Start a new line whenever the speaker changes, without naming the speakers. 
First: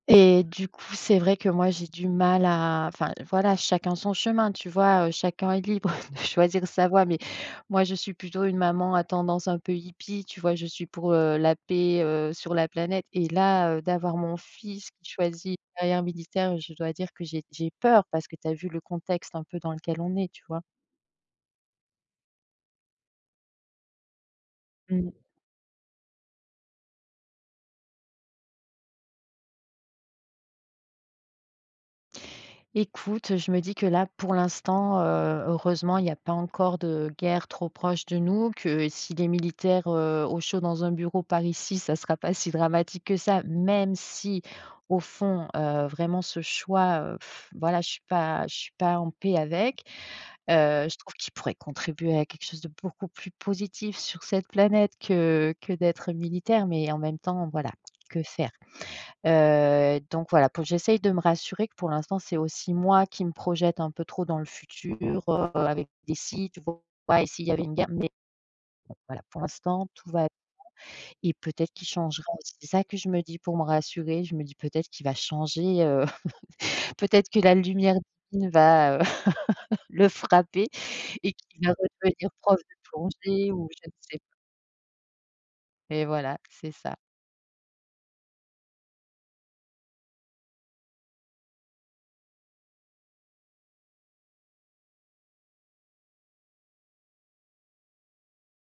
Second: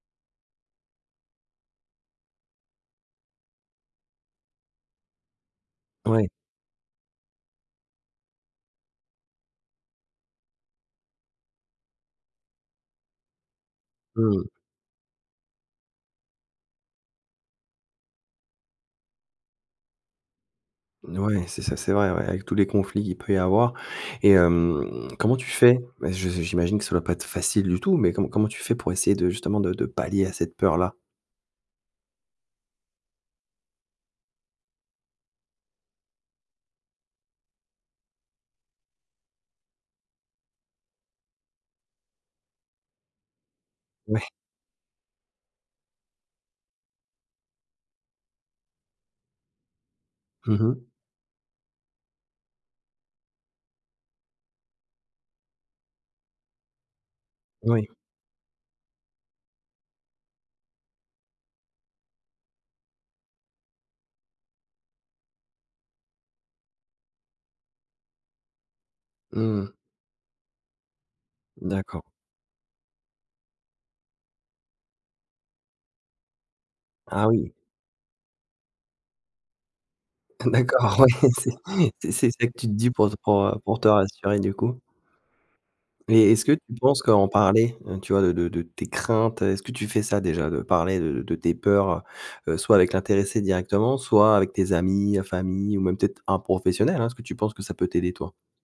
Et du coup, c'est vrai que moi, j'ai du mal à enfin, voilà, chacun son chemin, tu vois? Heu, chacun est libre de
Ouais.
choisir sa voie mais moi, je suis plutôt une maman à tendance un peu hippie, tu vois? Je suis pour, heu, la paix, heu, sur la planète, et là, heu, d'avoir mon
Mmh.
fils qui choisit une carrière militaire, oui, je dois dire que j'ai j'ai peur parce que tu as vu le contexte un peu dans lequel on est, tu vois?
Oui, c'est ça, c'est vrai, ouais, avec tous les conflits qu'il peut y avoir. Et hem,
Mmh.
comment tu fais? Bah, je j'imagine que ça va pas être facile du tout, mais co comment tu fais pour essayer de, justement, de de pallier à cette peur-là?
Écoute, heu, je me dis que, là, pour l'instant, heu, heureusement il y a pas encore de guerre trop proche de nous, que s'il est militaire, heu, au chaud dans un bureau par ici, ça sera pas si dramatique que ça, même
Ouais.
si, au fond, heu, vraiment ce choix, heu,, voilà, je suis pas je suis pas en paix avec.
Mmh
Heu,
mh.
je trouve qu'il pourrait contribuer à quelque chose de beaucoup plus positif sur cette planète que que d'être militaire, mais en même temps, voilà,
Oui.
que faire? Heu, donc voilà, pour que j'essaye de me rassurer que, pour l'instant, c'est aussi moi qui me projette un peu trop dans le futur avec des «si» tu vois? «Et s'il y avait une guerre». Mais voilà, pour
Mmh.
l'instant, tout va bien et peut-être qu'il
D'accord.
changera et c'est ça que je me dis pour me rassurer, je me dis: «Peut-être qu'il va changer, heu,
Ah
peut-être que
oui!
la lumière divine va, heu, le frapper
D'accord. Ouais,
et
c'est
qu'il va
c'est c'est
redevenir
ça que
prof
tu te
de
dis pour, heu, pour,
plongée
heu,
ou
pour te
je ne sais»
rassurer, du coup.
Et
Mais
voilà,
est-ce que tu
c'est ça.
penses qu'en parler, heu, tu vois de de de tes craintes, heu, est-ce que tu fais ça, déjà, de parler de de tes peurs, heu heu, soit avec l'intéressé directement, soit avec tes amis, famille ou même peut-être un professionnel, hein? Est-ce que tu penses que ça peut t'aider, toi?